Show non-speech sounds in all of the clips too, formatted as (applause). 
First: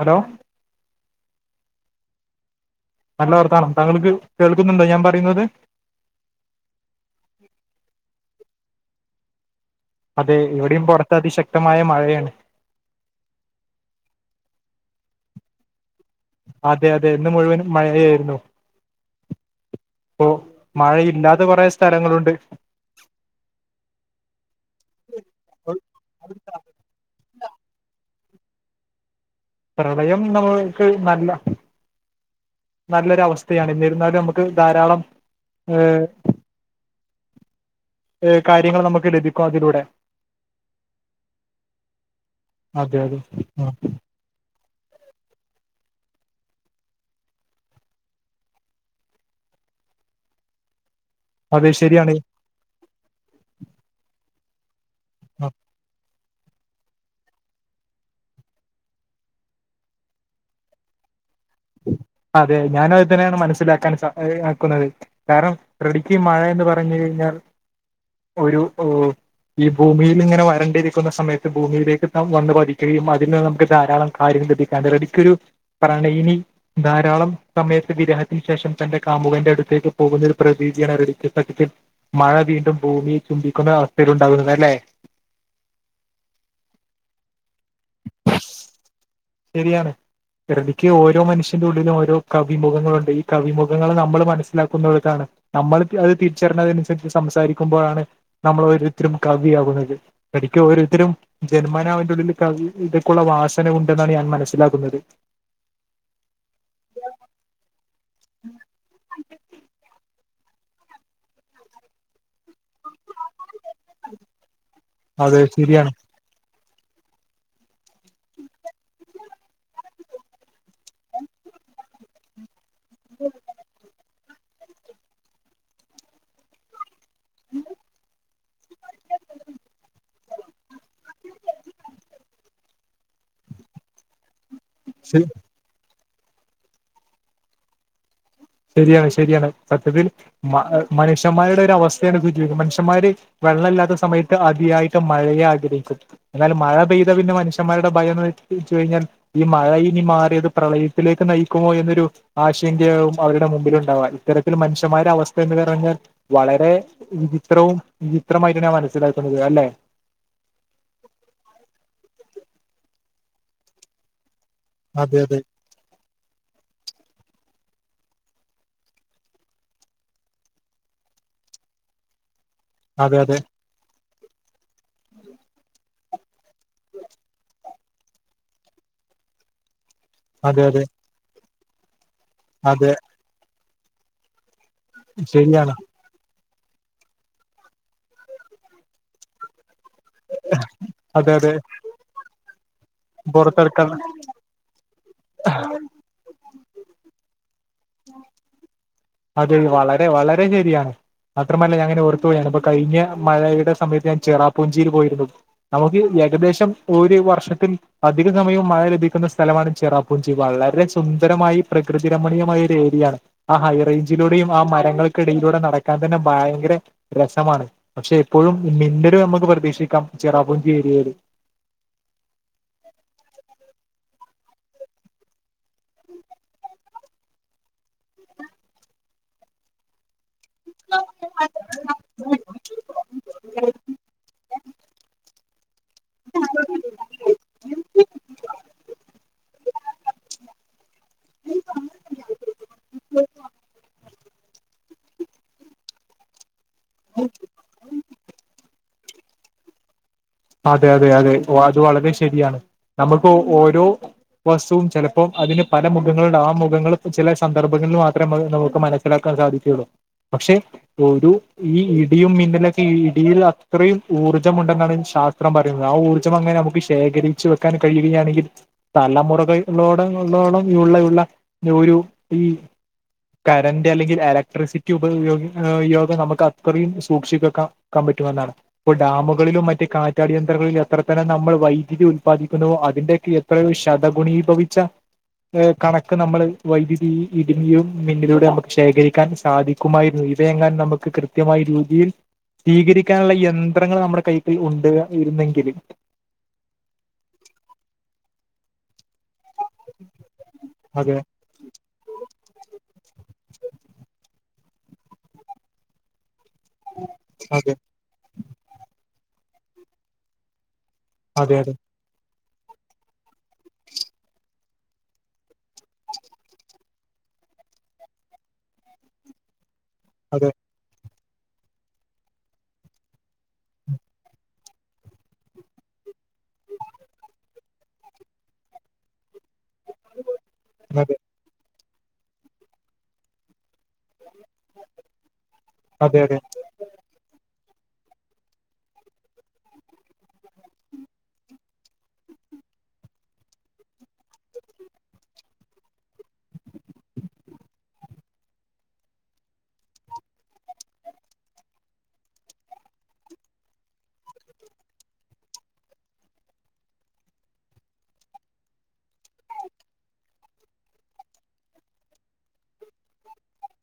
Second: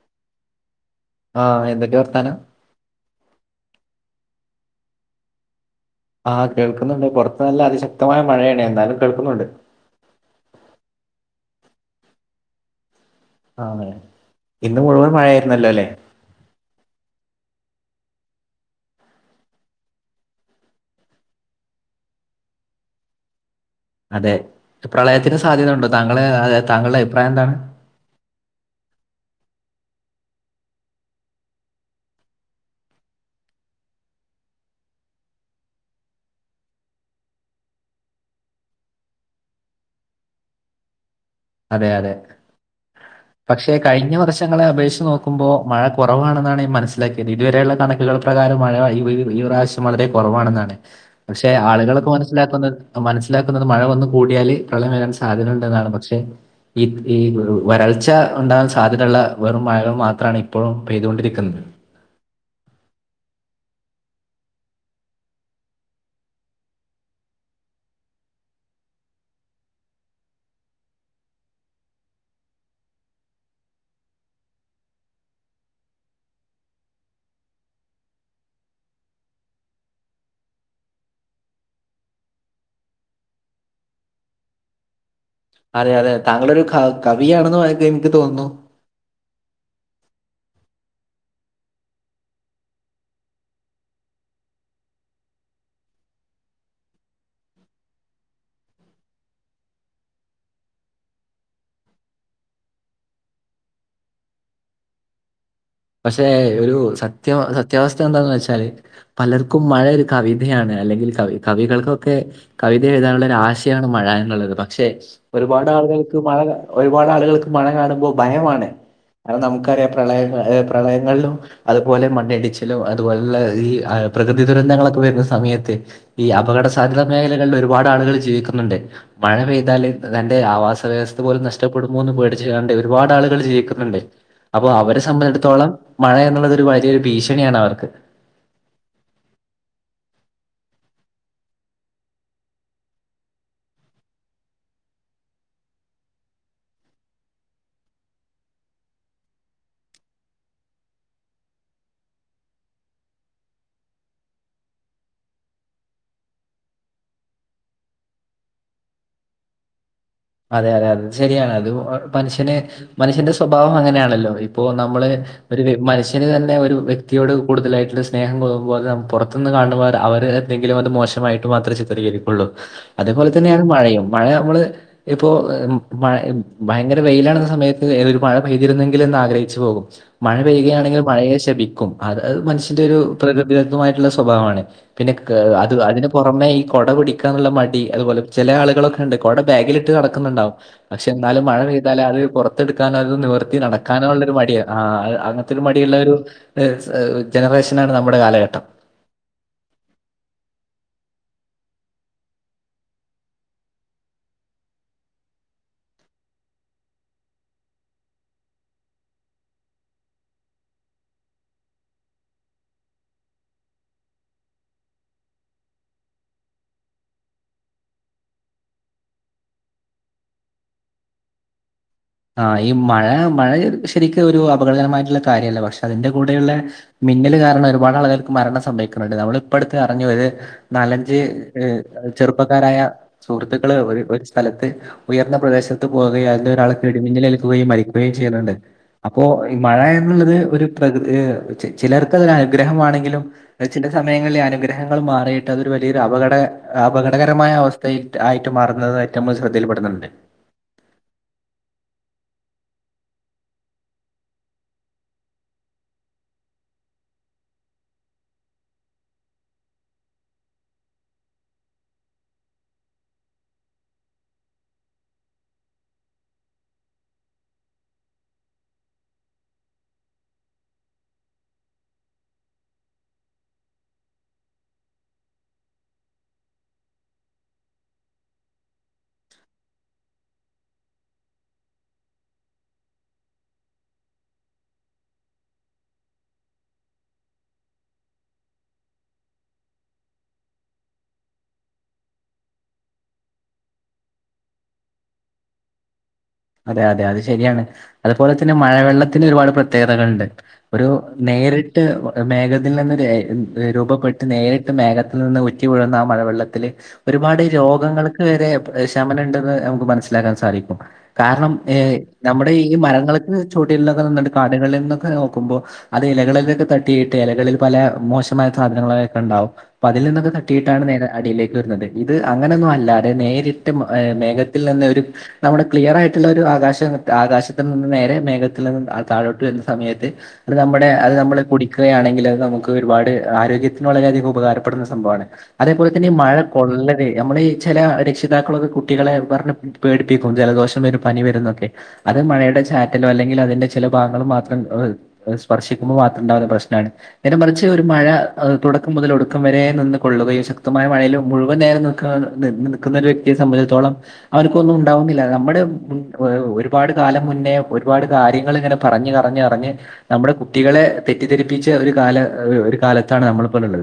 Hello ആഹ് എന്തക്കെ വർത്താനം? നല്ല വർത്താനം. താങ്കൾക്ക് കേൾക്കുന്നുണ്ടോ ഞാൻ പറയുന്നത്? ആഹ് കേൾക്കുന്നുണ്ട്. പൊറത്ത് നല്ല അതിശക്തമായ മഴയാണ്. എന്നാലും കേൾക്കുന്നുണ്ട്. അതെ, ഇവിടെയും പൊറത്ത് അതിശക്തമായ മഴയാണ്. ആഹ് ഇന്ന് മുഴുവൻ മഴയായിരുന്നല്ലോ ല്ലേ? അതെ അതെ, ഇന്ന് മുഴുവനും മഴയായിരുന്നു. പ്പൊ മഴയില്ലാത്ത കൊറേ സ്ഥലങ്ങളുണ്ട് അതെ. പ്രളയത്തിന് അപ്പോൾ സാധ്യതയുണ്ടോ? താങ്കള് താങ്കളുടെ അഭിപ്രായം എന്താണ്? പ്രളയം നമ്മൾക്ക് നല്ല നല്ലൊരു അവസ്ഥയാണ്. എന്നിരുന്നാലും നമുക്ക് ധാരാളം ഏഹ് കാര്യങ്ങള് നമുക്ക് ലഭിക്കും അതിലൂടെ അതെ അതെ. അതെ അതെ ആ, പക്ഷെ കഴിഞ്ഞ വർഷ ങ്ങളെ അപേക്ഷച്ച് നോക്കുമ്പോ മഴ കുറവാണെന്നാണ് ഞാൻ മനസ്സിലാക്കിയത്. ഇതുവരെയുള്ള കണക്കുകൾ പ്രകാരം മഴ (unintelligible) ഇപ്രാവശ്യം (unintelligible) വളരെ കൊറവാണെന്നാണ്, പക്ഷെ അതെ ആളുകള്ക്കെ ശരിയാണ് മനസ്സിലാക്കുന്നത് മനസ്സിലാക്കുന്നത് മഴ വന്ന് കൂടിയാല് പ്രളയം വരാൻ ആ, സാധ്യത ഉണ്ടെന്നാണ്. പക്ഷെ, ഈ ഈ വരൾച്ച ഉണ്ടാകാൻ സാധ്യതയുള്ള വെറും മഴകൾ മാത്രാണ് ഇപ്പോഴും പെയ്തുകൊണ്ടിരിക്കുന്നത്. അതെ, ഞാനും അത്‌ തന്നെണ് മനസ്സിലാക്കാൻ സാ ആക്കുന്നത്. കാരണം (unintelligible) ഈ മഴ എന്ന് പറഞ്ഞു കഴിഞ്ഞാൽ ഒരു ഹ് ഈ ഭൂമിയിൽ ഇങ്ങനെ വരണ്ടിരിക്കുന്ന സമയത്ത് ഭൂമിയിലേക്ക് (unintelligible) വന്ന് പതിക്കുകയും അതിന്ന് നമുക്ക് ധാരാളം കാര്യങ്ങൾ ലഭിക്കാണ്ട് റെഡിക്കൊരു പ്രണയിനി ധാരാളം സമയത്തെ വിരഹത്തിന് ശേഷം തന്റെ കാമുകന്റെ അടുത്തേക്ക് പോകുന്ന ഒരു പ്രതീതിയാണ് (unintelligible) മഴ വീണ്ടും ഭൂമിയെ ചുംബിക്കുന്ന അവസ്ഥയിലുണ്ടാകുന്നത്, അല്ലേ? അതെ അതെ. താങ്കളൊരു ക കവിയാണെന്ന് എനിക്ക് തോന്നുന്നു. ശരിയാണ്. (unintelligible) ക്ക് ഓരോ മനുഷ്യന്റെ ഉള്ളിലും ഓരോ കവിമുഖങ്ങളുണ്ട്, ഈ കവിമുഖങ്ങള് നമ്മള് മനസ്സിലാക്കുന്നടത്താണ് നമ്മൾ അത് തിരിച്ചറിഞ്ഞതിനനുസരിച്ച് സംസാരിക്കുമ്പോഴാണ് നമ്മൾ ഓരോരുത്തരും കവിയാകുന്നത്. പഠിക്കും ഓരോരുത്തരും. ജന്മനാവന്റെ ഉള്ളില് (unintelligible) ഇതൊക്കുള്ള വാസന ഉ എന്നാണ് ഞാൻ മനസിലാക്കുന്നത്. പക്ഷെ ഒരു സത്യ സത്യാവസ്ഥ എന്താന്ന് വെച്ചാല് പലർക്കും മഴ ഒരു കവിതയാണ് അല്ലെങ്കിൽ കവി കവികൾക്കൊക്കെ കവിത എഴുതാനുള്ളൊര് ആശയാണ് മഴ എന്നുള്ളത്, പക്ഷെ അതെ ശരിയാണ് ഒരുപാടാളുകൾ ക്ക് മഴ ഒരുപാട് ആളുകൾക്ക് മഴ കാണുമ്പോ ഭയമാണ്. കാരണം നമുക്കറിയാം പ്രളയ പ്രളയങ്ങളിലും അതുപോലെ മണ്ണിടിച്ചിലും അതുപോലുള്ള ഈ അ പ്രകൃതി ദുരന്തങ്ങളൊക്കെ വരുന്ന സമയത്ത് ഈ അപകട സാധ്യത മേഖലകളില് ഒരുപാട് ആളുകള് ജീവിക്കുന്നുണ്ട്. മഴ പെയ്താല് തന്റെ ആവാസവ്യവസ്ഥ പോലും നഷ്ടപ്പെടുമോന്ന് പേടിച്ച് കാണ്ട് ഒരുപാട് ആളുകള് ജീവിക്കുന്നുണ്ട്. അപ്പൊ അവരെ സംബന്ധിച്ചിടത്തോളം മഴ എന്നുള്ളത് ഒരു വലിയൊരു ഭീഷണിയാണ് അവർക്ക്. ശരിയാണ്, ശരിയാണ്. സത്യത്തിൽ മ ഹ് മനുഷന്മാരുടെ ഒരവസ്ഥയാണ് ഇത് (unintelligible) മനുഷന്മാരു വെള്ളല്ലാത്ത സമയത്ത് അതിയായിട്ട് മഴയെ ആഗ്രഹിക്കും. എന്നാല് മഴ പെയ്ത പിന്നെ മനുഷ്യൻമാരുടെ ഭയം എന്ന് വെച്ച് ച്ച് കഴിഞ്ഞാൽ ഈ മഴ ഇനി മാറിയത് പ്രളയത്തിലേക്ക് നയിക്കുമോ എന്നൊരു ആശങ്കയാവും. അവരുടെ മുമ്പില്ണ്ടാവ. ഇത്തരത്തില് മനുഷ്യൻമാരുടെ അവസ്ഥ എന്ന് പറഞ്ഞാൽ വളരെ വിചിത്രവും വിചിത്രമായിട്ട് ഞാൻ മനസ്സിലാക്കുന്നത് അല്ലെ അതെ അതെ അതെ ശരിയാണ്. അത് മനുഷ്യന് മനുഷ്യന്റെ സ്വഭാവം അങ്ങനെയാണല്ലോ. ഇപ്പോ നമ്മള് അതെ അതെ ഒരു വി (unintelligible) (unintelligible) തന്നെ ഒരു വ്യക്തിയോട് കൂടുതലായിട്ടുള്ള സ്നേഹം കൂടുമ്പോ അത് പുറത്തു നിന്ന് കാണ് ണ പോലെ അവര് എന്തെങ്കിലും അത് മോശമായി ട്ടുമാത്രേ ചിത്രീകരിക്കുള്ളൂ. അതെ അതേപോലെ അതെ തന്നെയാണ് മഴയും, മഴയെ മ്മള് ഇപ്പൊ മഴ ഭയങ്കര വെയിലാണെന്ന സമയത്ത് ഒരു മഴ പെയ്തിരുന്നെങ്കില് എന്നാഗ്രഹിച്ചു പോകും. മഴ അതെ അതെ പെയ്യുകയാണെങ്കിൽ മഴയെ ശപിക്കും. അത് അത്‌ മനുഷ്യന്റെ അതെ ഒരു പ്രകൃതിദത്തമായിട്ടുള്ള സ്വഭാവാണ്. പിന്നെ ക്ക് ശരിയാണ് അത് അതിന് പുറമെ ഈ കുട പിടിക്കാനുള്ള മടി അതുപോലെ ചില ആളുകളൊക്കെ ഉണ്ട് കുട ബാഗിൽ നടക്കുന്നുണ്ടാവും പക്ഷെ അതെ എന്നാലും അതെ മഴ പെയ്താലും അത് പുറത്തെടുക്കാനോ അത് നിവർത്തി പുറത്തെടുക്കാൻ നടക്കാനോള്ളരു മടിയാണ് ആ അങ്ങനത്തെരു മടിയുള്ള ഒരു ജനറേഷനാണ് നമ്മുടെ കാലഘട്ടം അതെ വളരെ വളരെ ശരിയാണ് മാത്രമല്ല ഞാങ്ങനെ ഓർത്തുപോയി ഞാൻ അപ്പൊ കഴിക്കാൻ മഴയുടെ സമയത്ത് ഞാൻ ചിറാപ്പൂഞ്ചിൽ പോയിരുന്നു നമുക്ക് ഏകദേശം ഒരു വർഷത്തിൽ അധിക സമയവും മഴ ലഭിക്കുന്ന സ്ഥലമാണ് ചിറാപ്പൂഞ്ചി വളരെ സുന്ദരമായി പ്രകൃതി രമണീയമായ ഒരു ഏരിയാണ് ആ ഹൈ റേഞ്ചിലൂടെയും ആ മരങ്ങൾക്കിടയിലൂടെ നടക്കാൻ തന്നെ ഭയങ്കര രസമാണ് പക്ഷെ എപ്പോഴും മിന്നല് നമുക്ക് പ്രതീക്ഷിക്കാം ചിറാപുഞ്ചി ഏരിയയിൽ ആ ഈ മഴ മഴ ശരിക്ക് ഒരു അപകടകരമായിട്ടുള്ള കാര്യല്ല പക്ഷെ അതിന്റെ കൂടെയുള്ള മിന്നല് കാരണം ഒരുപാട് ആളുകൾക്ക് മരണം സംഭവിക്കുന്നുണ്ട് നമ്മൾ ഇപ്പോടുത്ത് അറിഞ്ഞു വത് നാലഞ്ച് ഏ ചെറുപ്പക്കാരായ സുഹൃത്തുക്കള് ഒരു ഒരു സ്ഥലത്ത് ഉയർന്ന പ്രദേശത്ത് പോകയായിരുന്ന ഒരാള് ഇടിമിന്നൽ ഏൽക്കുകയും ഇ മരിക്കുകയും ചെയ്യുന്നുണ്ട് അപ്പോ ഈ മഴ എന്നുള്ളത് ഒരു പ്രകൃതി ചി ചിലർക്ക് അത്‌ അനുഗ്രഹമാണെങ്കിലും ചില സമയങ്ങളിലിൽ അനുഗ്രഹങ്ങൾ മാറിയിട്ട് അതൊരു വലിയൊരു അപകട അപകടകരമായ അവസ് ആയിട്ട് ആയിട്ട് മാറുന്നത് ഏറ്റവും ശ്രദ്ധയിൽപെടുന്നുണ്ട് അതെ അതെ അതെ അത് വളരെ ശരിയാണ് നമുക്ക് ഓരോ വസ്തുവും ചിലപ്പോൾ അതിന് പല മുഖങ്ങളുടെ ആ മുഖങ്ങൾ ചില സന്ദർഭങ്ങളിൽ മാത്രം നമുക്ക് മനസ്സി ചലാക്കാൻ സാധിച്ചയുള്ളൂ പക്ഷേ ഒരു ഈ ഇടിയും മിന്നലൊക്കെ ഈ ഇടിയിൽ അത്രയും ഊർജ്ജമുണ്ടെന്നാണ് ശാസ് ചിത്രം പറയുന്നത് ആ ഊർജ്ജം അങ്ങനെ നമുക്ക് ശേഖരിച്ച് വെക്കാൻ കഴുകയാണെങ്കിൽ തലമുറക ഉള്ളോട ഉള്ളോളം ഉള്ള ഉള്ള ഒരു ഈ കറന്റ് അല്ലെങ്കിൽ എലക്ട്രിസിറ്റി ഉപയോഗ യോഗം നമുക്ക് അത്രയും സൂക്ഷിക്കക്കാം. ക്കാൻ പറ്റുമോ എന്നാണ് ഇപ്പൊ ഡാമുകളിലും മറ്റു കാ അടിയന്തരമായി യന്ത്രങ്ങളിൽ എത്ര തന്ന നമ്മൾ വൈദ്യുതി ഉൽപാദിക്കുന്നുവോ അതിന്റെറെക്ക എത്രയോ ശതഗുണീഭവിച്ച കണക്ക് നമ്മള് വൈദ്യുതി ഇടിയും മിന്നിലിടെയ്യ്മ് ശേഖരിക്കാൻ സാധി മായിരുന്നു ഇതുതന്നെ നമുക്ക് കൃത്യമായി രീതിയിൽ സ്വീകരിക്കാനുള്ള യന്ത്രങ്ങൾ നമ്മുടെ കൈക്കൽ ഉണ്ട് ഇരുന്നെങ്കിലും. അതെ അതെ അത് ശരിയാണ് അതുപോലെ തന്നെ മഴവെള്ളത്തിന് ഒരുപാട് പ്രത്യേകതകളുണ്ട് ഒരു അതെ നേരിട്ട് മേഘത്തിൽ നിന്ന് രേ രൂപപ്പെട്ട് നേരിട്ട് മേഘത്തിൽ നിന്ന് ഉറ്റി വീഴുന്ന ആ മഴവെള്ളത്തില് ഒരുപാട് അതെ രോഗങ്ങൾ വരെ ശമനം ണ്ടെന്ന് നമക്ക് മനസ്സിലാക്കാൻ സാധിക്കും. കാരണം അതെ എ അതെ നമ്മടെ ഈ മരങ്ങള്ക്ക് ചുവട്ടികന്നൊക്കെ നന്നിട്ടണ്ട് കാടുകളിൽ നിന്നൊക്കെ (unintelligible) നോക്കുമ്പോൾ അത് ഇലകളിലൊക്കെ തട്ടിയിട്ട്. ഇലകളിൽ പല മോശമായ സാധനങ്ങളൊക്കെ ഉണ്ടാവും അപ്പൊ അതിൽ നിന്നൊക്കെ അതെ തട്ടിയിട്ട് ആണ് മേഘം അടിയിലേക്ക് വരുന്നുണ്ട് ഇത് അങ്ങനെയൊന്നും അല്ലാതെ നേരിട്ട് മേഘത്തിൽ നിന്നൊരു നമ്മുടെ ക്ലിയർ ആയിട്ടുള്ള ഒരു ആകാശം ആകാശത്തിൽ നിന്ന് നേരെ മേഘത്തിൽ നിന്ന് താഴോട്ട് വരുന്ന സമയത്ത് അത് നമ്മുടെ അത് അതെ നമ്മള് കുടി ക്കുകയാണെങ്കിൽ അത് നമുക്ക് ഒരുപാട് ആരോഗ്യത്തിന് വളരെയധികം ഉപകാരപ്പെടുന്ന സംഭവമാണ്. അതേപോലെ തന്നെ അതെ അതെ മഴ കൊള്ളൽ നമ്മള ഈ ചില രക്ഷിതാക്കളൊക്കെ കുട്ടികളെ പറഞ്ഞഞ് പേടിപ്പിക്കും ജലദോഷം വ ഒരു പനി വരുന്നൊക്കെ അത് മഴയുടെ ചാറ്റിലോ അല്ലെങ്കിൽ അതിന്റെ ചില ഭാഗങ്ങളും മാത്രം സ്പർശിക്കുമ്പോൾ മാത്രം ഉണ്ടാവുന്ന പ്രശ്നമാണ്. നേരെ മറിച്ച് ഒരു മഴ തുടക്കം മുതൽ ഒടുക്കം വരെ നിന്ന് കൊള്ളുകയും ശക്തമായ മഴയിൽ മുഴുവൻ നേരം നിൽക്കുന്ന ഒരു വ്യക്തിയെ സംബന്ധിച്ചടത്തോളം അവനക്കൊന്നും ഉണ്ടാവുന്നില്ല നമ്മുടെ മം ഒരുപാട് കാലം മുന്നേ ഒരുപാട് കാര്യങ്ങൾ ഇങ്ങനെ പറഞ്ഞ് പറഞ്ഞ് പറഞ്ഞ് നമ്മുടെ കുട്ടികളെ തെറ്റിദ്ധരിപ്പിച്ച ഒരു കാല ഒരു കാലത്താണ് നമ്മളിപ്പോള്ളത്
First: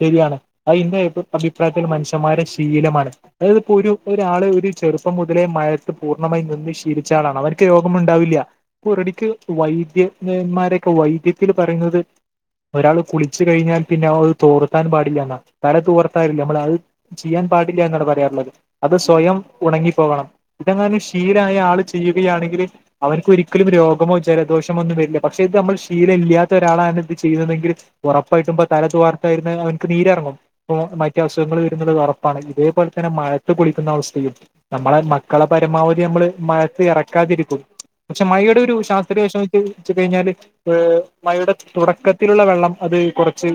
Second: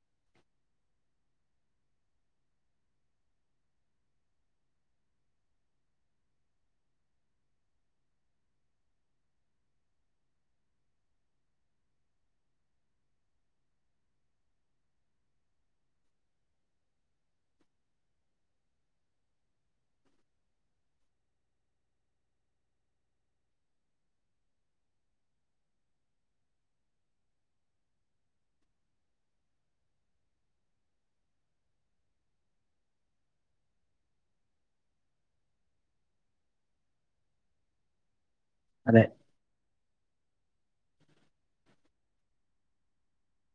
ശരിയാണ് അതിന്റ അ അഭിപ്രായത്തിൽ മനുഷ്യന്മാരെ ശീലമാണ് നമ്മൾ ഇപ്പോ ഒരു ഒരാള് ഒരു ചെറുപ്പംമുതലേ മയത്ത് പൂർണ്ണമായി നിന്ന് ശീലിച്ച ആളാണ് അവർക്ക് രോഗമുണ്ടാവില്ല പുറടിക്ക് വൈദ്യന്മാരൊക്കെ വൈദ്യത്തില് പറയുന്നത് ഒരാള് കുളിച്ചു കഴിഞ്ഞാൽ പിന്നെ ആ അത് തോർത്താൻ പാടില്ല എന്ന തല തോർത്താ (unintelligible) നമ്മൾ അത് ചെയ്യാൻ പാടില്ല എന്നാണ് പറയാറുള്ളത് അത് സ്വയം ഉണങ്ങിപ്പോകണം ഇതങ്ങോനും ശിലായി ആള് ചെയ്യുകയാണെങ്കില് അവർക്ക് ഒരിക്കലും രോഗമോ ജലദോഷമോ ഒന്നും വരില്ല പക്ഷേ ഇത് നമ്മൾ ശീലം ഇല്ലാത്ത ഒരാളാണ് ഇത് ചെയ്യുന്നതെങ്കിൽ ഉറപ്പായിട്ടുമ്പൊ തല തർത്തായിന്ന് അവനക്ക് നീരിറങ്ങും മറ്റ അസുഖങ്ങൾ വരുന്നത് ഉറപ്പാണ് ഇതേപോലെ തന്നെ മഴത്ത കുളിക്കുന്ന അവസ്ഥയും. നമ്മളെ മക്കളെ പരമാവധി നമ്മള് മഴയത്ത് ഇറക്കാതിരിക്കും പക്ഷെ മഴയുടെ ശാസ്ത്രീയ വ കഴിഞ്ഞാല് മഴയുടെ തുടക്കത്തിലുള്ള വെള്ളം അത് കുറച്ച്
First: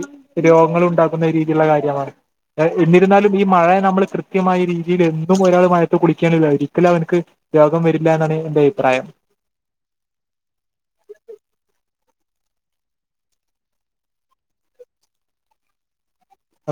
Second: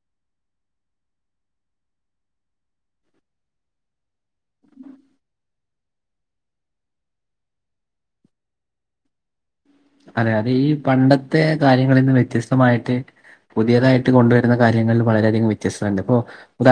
രോഗങ്ങള ഉണ്ടാക്കുന്ന രീതിയിലുള്ള കാര്യമാണ് പറ എന്നിരുന്നാലും ഈ മഴ നമ്മൾ കൃത്യമായ രീതിയിൽ എന്തും ഒരാൾ മഴത്ത് കുടിക്കാനില്ല ഒരിക്കല അവനക്ക് രോഗം വരില്ല എന്നാണ് എന്റെ അഭിപ്രായം അതെ അതെ ഈ പണ്ടത്തെ കാര്യങ്ങള നിന്ന് വ്യത്യസ്തമായിട്ട് പുതിയതായിട്ട് കൊണ്ടുവരുന്ന കാര്യങ്ങളിൽ വളരെയധികം വ്യത്യസ്തുണ്ട് ഇപ്പോ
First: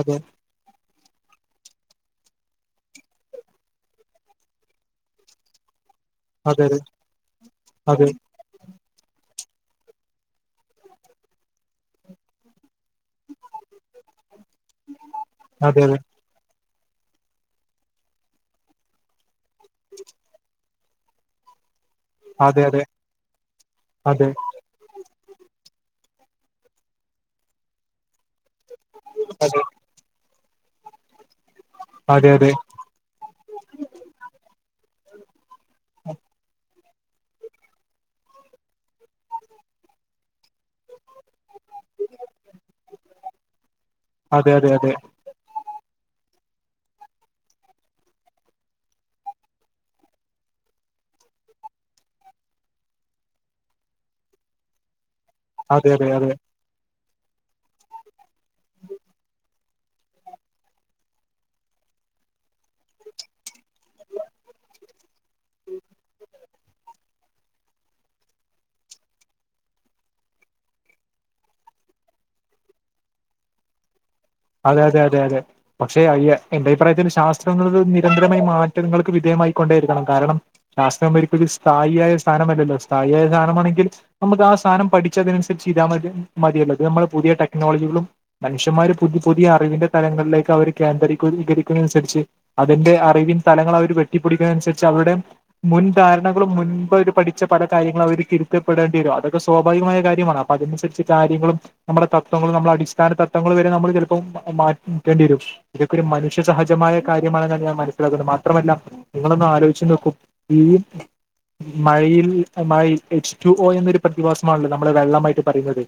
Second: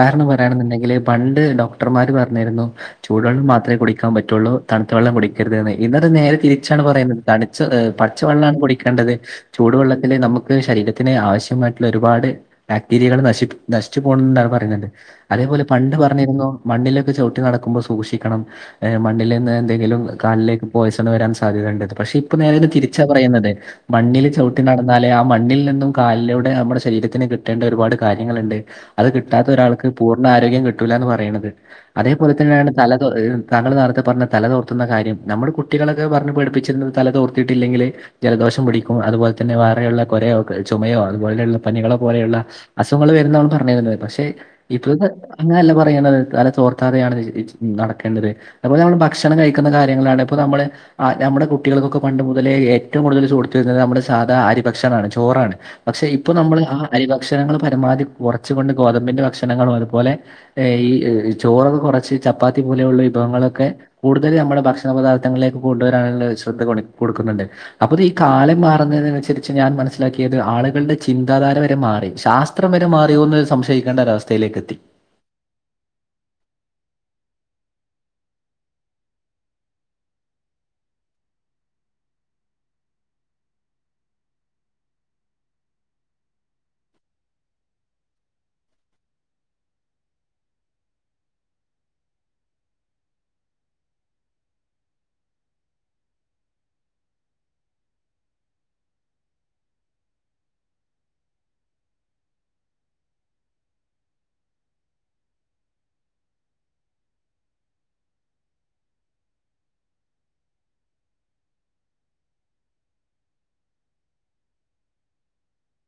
അതെ പറ യാണെന്നുണ്ടെങ്കിൽ പണ്ട് ഡോക്ടർമാർ പറഞ്ഞിരുന്നു. ചൂടുവെള്ളം മാത്രമ കുടിക്കാൻ പറ്റയുള്ളൂ തണുത്ത വെള്ളം കുടിക്കരുത്തന്ന് ഇന്നലത്തെ നേരെ അതെ തിരിച്ചാണ് പറയുന്നത് തണിച്ച അതെ പച്ച വെള്ളമാണ് കുടിക്കേണ്ടത് ചൂടുവെള്ളത്തില് നമുക്ക് ശരീരത്തിന് ആവശ്യമായിട്ടുള്ള ഒരുപാട് ബാക്ടീരിയകൾ നശി നശിച്ചു പോക് ണ്ണ് ണ്ട് എന്നാണ് പറയുന്നത് അതേപോലെ അതെ പണ്ട് പറഞ്ഞിരുന്നു. മണ്ണിലൊക്കെ ചവിട്ടി നടക്കുമ്പോൾ സൂക്ഷിക്കണം. മണ്ണിൽ നിന്ന് എന്തെങ്കിലും കാലിലേക്ക് പോയിസണ് വരാൻ സാധ്യതയുണ്ടത് പക്ഷെ ഇപ്പ അതെ നേരത് അതെ തിരിച്ചാ പറയുന്നത് മണ്ണൽ അതെ ചവി ട്ട നടന്നാേ ആ മണ്ണിൽ നിന്നും കാലിലൂടെ നമ്മുടെ ശരീരത്തിന് കിട്ടേണ്ട ഒരുപാട് കാര്യങ്ങളുണ്ട് അത് കിട്ടാത്ത ഒരാൾക്ക് പൂർണ്ണ ആരോഗ്യം കിട്ടൂല്ല എന്ന് പറയുന്നത് അതേപോലെ അതെ തന്നെയാണ്. തല താങ്കൾ നേരത്തെ പറഞ്ഞ തല തോർുന്ന കാര്യം നമ്മ കുട്ടികളൊക്കെ പറഞ്ഞു പഠിപ്പിച്ചിന്ന് തല തോർത്തിട്ട് ഇല്ലെങ്കിൽ ജലദോഷം പിടിക്കും അതുപോലെ തന്നെ വേറെയുള്ള കുരയോ ചുമയോ അതുപോലെയുള്ള പനികളെ പോലെയുള്ള അസുഖങ്ങൾ വരുന്നള് പറഞ്ഞണ്ടുന്നത് പക്ഷെ അതെ അതെ അതെ അതെ അതെ അതെ ഇപ്പോ അങ്ങനെയല്ല പറയണ്ടത് തല ചോർത്താതെയാണ് നടക്കേണ്ടത് അതുപോലെ നമ്മള് ഭക്ഷണം കഴിക്കുന്ന കാര്യങ്ങളാണ് ഇപ്പോ നമ്മള് നമ്മുടെ കുട്ടികൾക്കൊക്കെ പണ്ട ഏറ്റവും കൂടുതൽ സുഹത്ത് വരുന്നത് നമ്മുടെ സാധാ ആരിഭക്ഷണണം ആണ് ചോറാണ് അതെ പക്ഷെ അതെ അതെ ഇപ്പ നമ്മൾ അ അരി ഭക്ഷണങ്ങൾ പരമാവധി കുറച്ചുകൊണ്ട് ഗോതമ്പിന്റെ ഭക്ഷണങ്ങളും അതുപോലെ ഈ ചോറൊ കുറച്ച് ചപ്പാത്തി പോലെയുള്ള വിഭവങ്ങളൊക്കെ കൂടുതൽ നമ്മുടെ ഭക്ഷണ പദാർത്ഥങ്ങളിലേക്ക് കൊണ്ടുവരാനുള്ള ശ്രദ്ധ കൊടുക്കുന്നുണ്ട് അപ്പൊ ഈ കാലം മാറുന്നതിനനുസരിച്ച് ഞാൻ മനസ്സിലാക്കിയത് ആളുകളുടെ ചിന്താധാര വരെ മാറിസ് അത്രം വരെ മാറിയോ എന്ന് സംശയിക്കേണ്ട ഒവസ്ഥ അതെ അതെ അതെ അതെ പക്ഷെ അയ്യ എന്റെ അഭിപ്രായത്തിൽ ശാസ്ത്രങ്ങ നിരന്തരമായി മാറ്റങ്ങൾക്ക് വിധേയമായി കൊണ്ടേരിക്കണം കാരണം രാാസ്ംരിക്കൊ ഒരു സ്ഥായിയായ സ്ഥാനമല്ലല്ലോ സ്ഥായിയായ സ്ഥാനമാണെങ്കിൽ നമുക്ക് ആ സാധനം പഠിച്ചതിനനുരിച്ച് ഇതാൽ മതി മതിയള്ളൂ ഇത് നമ്മളള് പുതിയ ടെക്നോളജികളും മനുഷ്യന്മാരും പുതിയ പുതിയ അറിവിന്റെ തലങ്ങളിലേക്ക് അവര് കേന്ദ്രീകകരിക്കുന്നനുസരിച്ച് അതിന്റെ അറിവിൻ സ്ഥലങ്ങൾ അവര് വെട്ടിപ്പിടിക്കുന്ന അനുസരിച്ച് അവരുടെ മുൻ ധാരണകും മുൻപ് അവര് പഠിച്ച പല കാര്യങ്ങളും അവർ തിരുത്തപ്പെടേണ്ടി വരും അതൊക്കെ സ്വാഭാവികമായ കാര്യമാണ് അതുസരിച്ച് കാര്യങ്ങളും നമ്മുടെ തവങ്ങളും നമ്മുടെ അടിസ്ഥാന തവങ്ങൾ വരെ നമ്മൾ ചിലപ്പോ മാറ്റി നിക്കേണ്ടി വരും. ഇതൊക്കൊ ഒരു മനുഷ്യ സഹജമായ കാര്യമാണെന്നാണ് ഞാൻ മനസ്സിലാക്കുന്നത് മാത്രമല്ല നിങ്ങളൊന്ന് ആലോചി നോക്കും മഴയിൽ മഴയിൽൽ എച്ച് ടു ഒ എന്നൊരു പ്രതിഭാസമാണല്ലോ നമ്മള് വെള്ളമായിട്ട് പറയുന്നത്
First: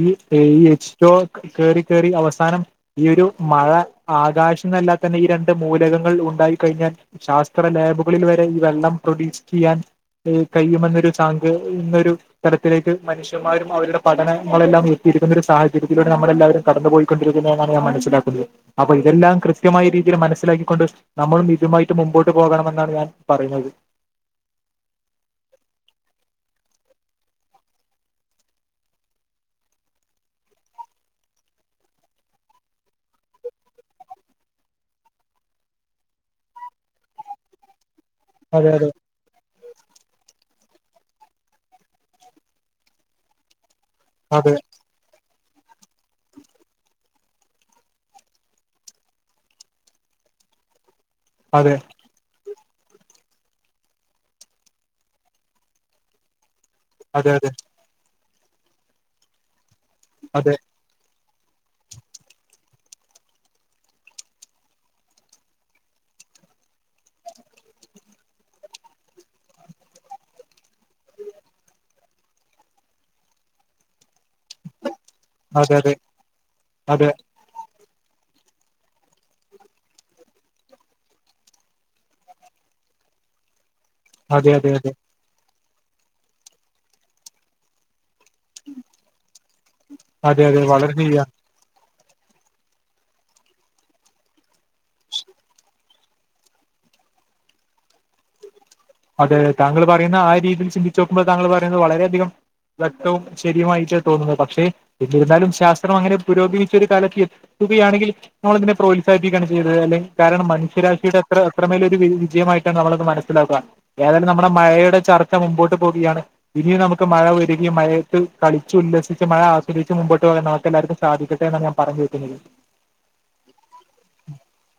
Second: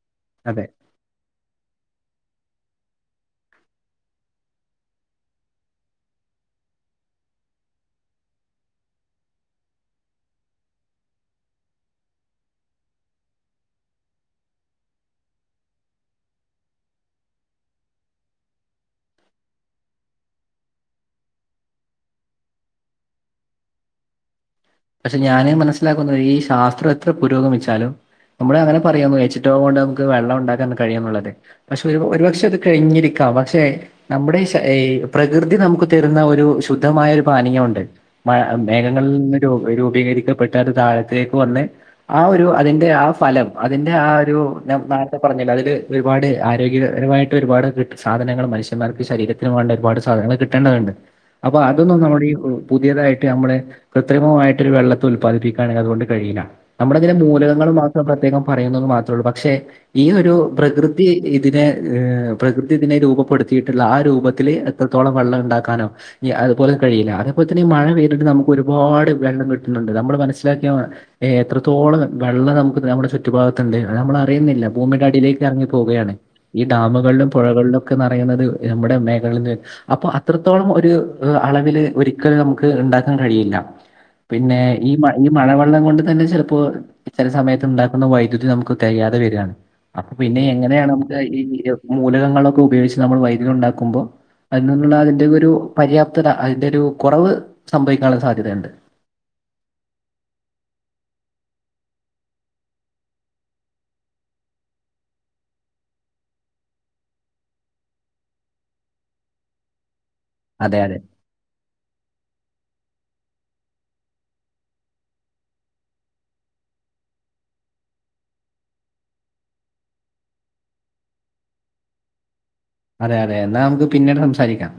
ഈ അതെ എച്ച് ടു ഒ കേറി കറി അവസ്ഥ അവസാനം ഈ ഒരു മഴ ആകാശം എന്നല്ലാ തന്നെ ഈ രണ്ട് മൂലകങ്ങൾ ഉണ്ടായി കഴിഞ്ഞാൽ ശാസ്ത്ര ലാബുകളിൽ വരെ ഈ വെള്ളം പ്രൊഡ്യൂസ് ചെയ്യാൻ കഴിയുമെന്നൊരു സാങ് ഇതൊരു തരത്തിലേക്ക് മനുഷ്യമാരും അവരുടെ പഠനങ്ങളെല്ലാം എത്തിയിരിക്കുന്ന ഒരു സാഹചര്യത്തിലൂടെ നമ്മളെ എല്ലാവരും കടന്നു പോയി ണ്ടിരിക്കുന്നാണ് ഞാൻ മനസ്സിലാക്കുന്നത് അപ്പൊ ഇതെല്ലാം കൃത്യമായ രീതിയിൽ മനസ്സിലാക്കിക്കൊണ്ട് നമ്മളും ഇതുമായിട്ട് മുമ്പോട്ട് പോകണമെന്നാണ് ഞാൻ പറയുന്നത് പക്ഷെ ഞാന് മനസ്സിലാക്കുന്നത് ഈ ശാസ്ത്രം എത്ര പുരോഗമിച്ചാലും നമ്മള് അങ്ങനെ പറയാ ഏച്ചു ടു ഒ കൊണ്ട് നമുക്ക് വെള്ളം ഉണ്ടാക്കാൻ കഴിയും എന്നുള്ളത് പക്ഷെ ഒരു ഒരു പക്ഷെ അത് കഴിഞ്ഞിരിക്കാം പക്ഷെ നമ്മുടെ ഏഹ് പ്രകൃതി നമുക്ക് തരുന്ന ഒരു ശുദ്ധമായ ഒരു പാനീയം ഉണ്ട് മഴ അതെ അതെ മേഘങ്ങളിൽ നിന്ന് രു രൂപീകരിക്കപ്പെട്ട ഒരു താഴത്തിലേക്ക് വന്ന് ആ ഒരു അതിന്റെ ആ ഫലം അതിന്റെ ആ ഒരു അതെ നാളത്തെ പറഞ്ഞില്ല അതില് ഒരുപാട് ആരോഗ്യപരമായിട്ട് ഒരുപാട് സാധനൾ മനുഷ്യർക്ക് ശരത്തിന് വേണ്ട ഒരുപാട് സാധനങ്ങൾ കിട്ടേണ്ടതുണ്ട് അപ്പൊ അതെ. അതൊന്നും നമ്മുടെ ഈ പുതിയതായിട്ട് നമ്മള് കൃത്രിമമായിട്ട് ഒരു വെള്ളം ഉൽപാദിപ്പിക്കുകയാണെങ്കിൽ അതുകൊണ്ട് കഴയില്ല നമ്മള് അങ്ങനെ അതെ അതെ. മൂലകങ്ങള് മാത്രെ പ്രത്യേകം പറയുന്നന്ന് മാത്രമേള്ളൂ പക്ഷെ ഈ ഒരു അതെ. പ്രകൃതി കൃതി ഇതിനെ ഹ് പ്രകൃതി ഇതിനെ രൂപപ്പെടുത്തിയിട്ടുള്ള ആ രൂപത്തിൽ എത്രത്തോളം വെള്ളം ഉണ്ടാക്കാനോ അതുപലെ കഴിയില്ല അത്പോലെ തന്നെ ഈ മഴ പെയ്തിട്ട് നമുക്ക് ഒരു ഒരുപാട് വെള്ളം കിട്ടുന്നുണ്ട് നമ്മൾ മനസ്സിലാക്കിയ എത്രത്തോളം വെള്ളം നമുക്ക് നമ്മുടെ ചുറ്റും ചറ്റു ഭാഗത്തുണ്ട് അത് നമ്മൾ അറിയുന്നില്ല ഭൂമിയുടെ അടിയിലേക്ക് ഇറങ്ങി അതെ അതെ. പോവുകയാണ് ഈ അതെ. ഡാമുകളിലും പുഴകളിലൊക്കെ നറയുന്നത് നമ്മുടെ മേഘങ്ങളിൽ നിന്ന് അപ്പൊ അത്രത്തോളം ഒരു അളവില് ഒരിക്കലും നമുക്ക് ഉണ്ടാക്കാൻ കഴിയില്ല അതെ പിന്നെ അതെ അതെ. ഈ ഈ മഴ വെള്ളം കൊണ്ട് തന്നെ ചെലപ്പോ ചെല സമയത്ത് ഉണ്ടാക്കുന്ന വൈദ്യുതി നമുക്ക് തികയാതെ വരയാണ് അപ്പൊ പിന്നെ അതെ അതെ എങ്ങനെയാണ് വളരെ നമുക്ക് ശരിയാണ്. ഈ മൂലകങ്ങളൊക്കെ ഉപയോഗിച്ച് നമ്മച്ച് വൈദ്യുതി ഉണ്ടാക്കുമ്പോ അതിനന്നുള്ള അതിന്റെ ഒരു പര്യാപ്ത അതിൻറെ ഒരു കുറവ് സംഭവിക്കാനുള്ള സാധ്യതയുണ്ട് അതെ അതെ താങ്കൾ പറയുന്ന ആ രീതിയിൽ ചിന്തിച്ച് നോക്കുമ്പോൾ താങ്കൾ പറയുന്നത് വളരെയധികം വട്ടവും ശരിയമായിട്ട് തോന്നുന്നത് പക്ഷേ എന്നിരുന്നാലും ശാസ്ത്രം അങ്ങനെ പുരോഗമിച്ചൊ ഒരു കാലത്ത് തുകയാണെങ്കിൽ നമ്മളതിനെ പ്രോത്സാഹിപ്പിക്കുകാണ് ചെയ്തത് അല്ലെങ്കിൽ കാരണം അതെ അതെ മനുഷ്യരാശിയുടെ അത്ര അത്രമേലൊരു വിജയമായിട്ടാണ് നമ്മളത് മനസ്സിലാക്കുക ഏതായാലും നമ്മുടെ മഴയുടെ ചർച്ച മുമ്പോട്ട് പോവുകയാണ് ഇനിയും നമുക്ക് മഴ ഒരുങ്ങി മഴയത്ത് കളിച്ചു ഉല്ലസിച്ച് മഴ ആസ്വദിച്ച് മുമ്പോട്ട് പോകാൻ നമുക്ക് എല്ലാവർക്കും സാധിക്കട്ടെ എന്ന ഞാൻ പറഞ്ഞു വക്കുന്നത് അതെ അതെ എന്നാ നമുക്ക് പിന്നീട് സംസാരിക്കാം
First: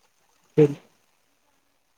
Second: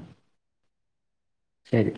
ശരി ശരി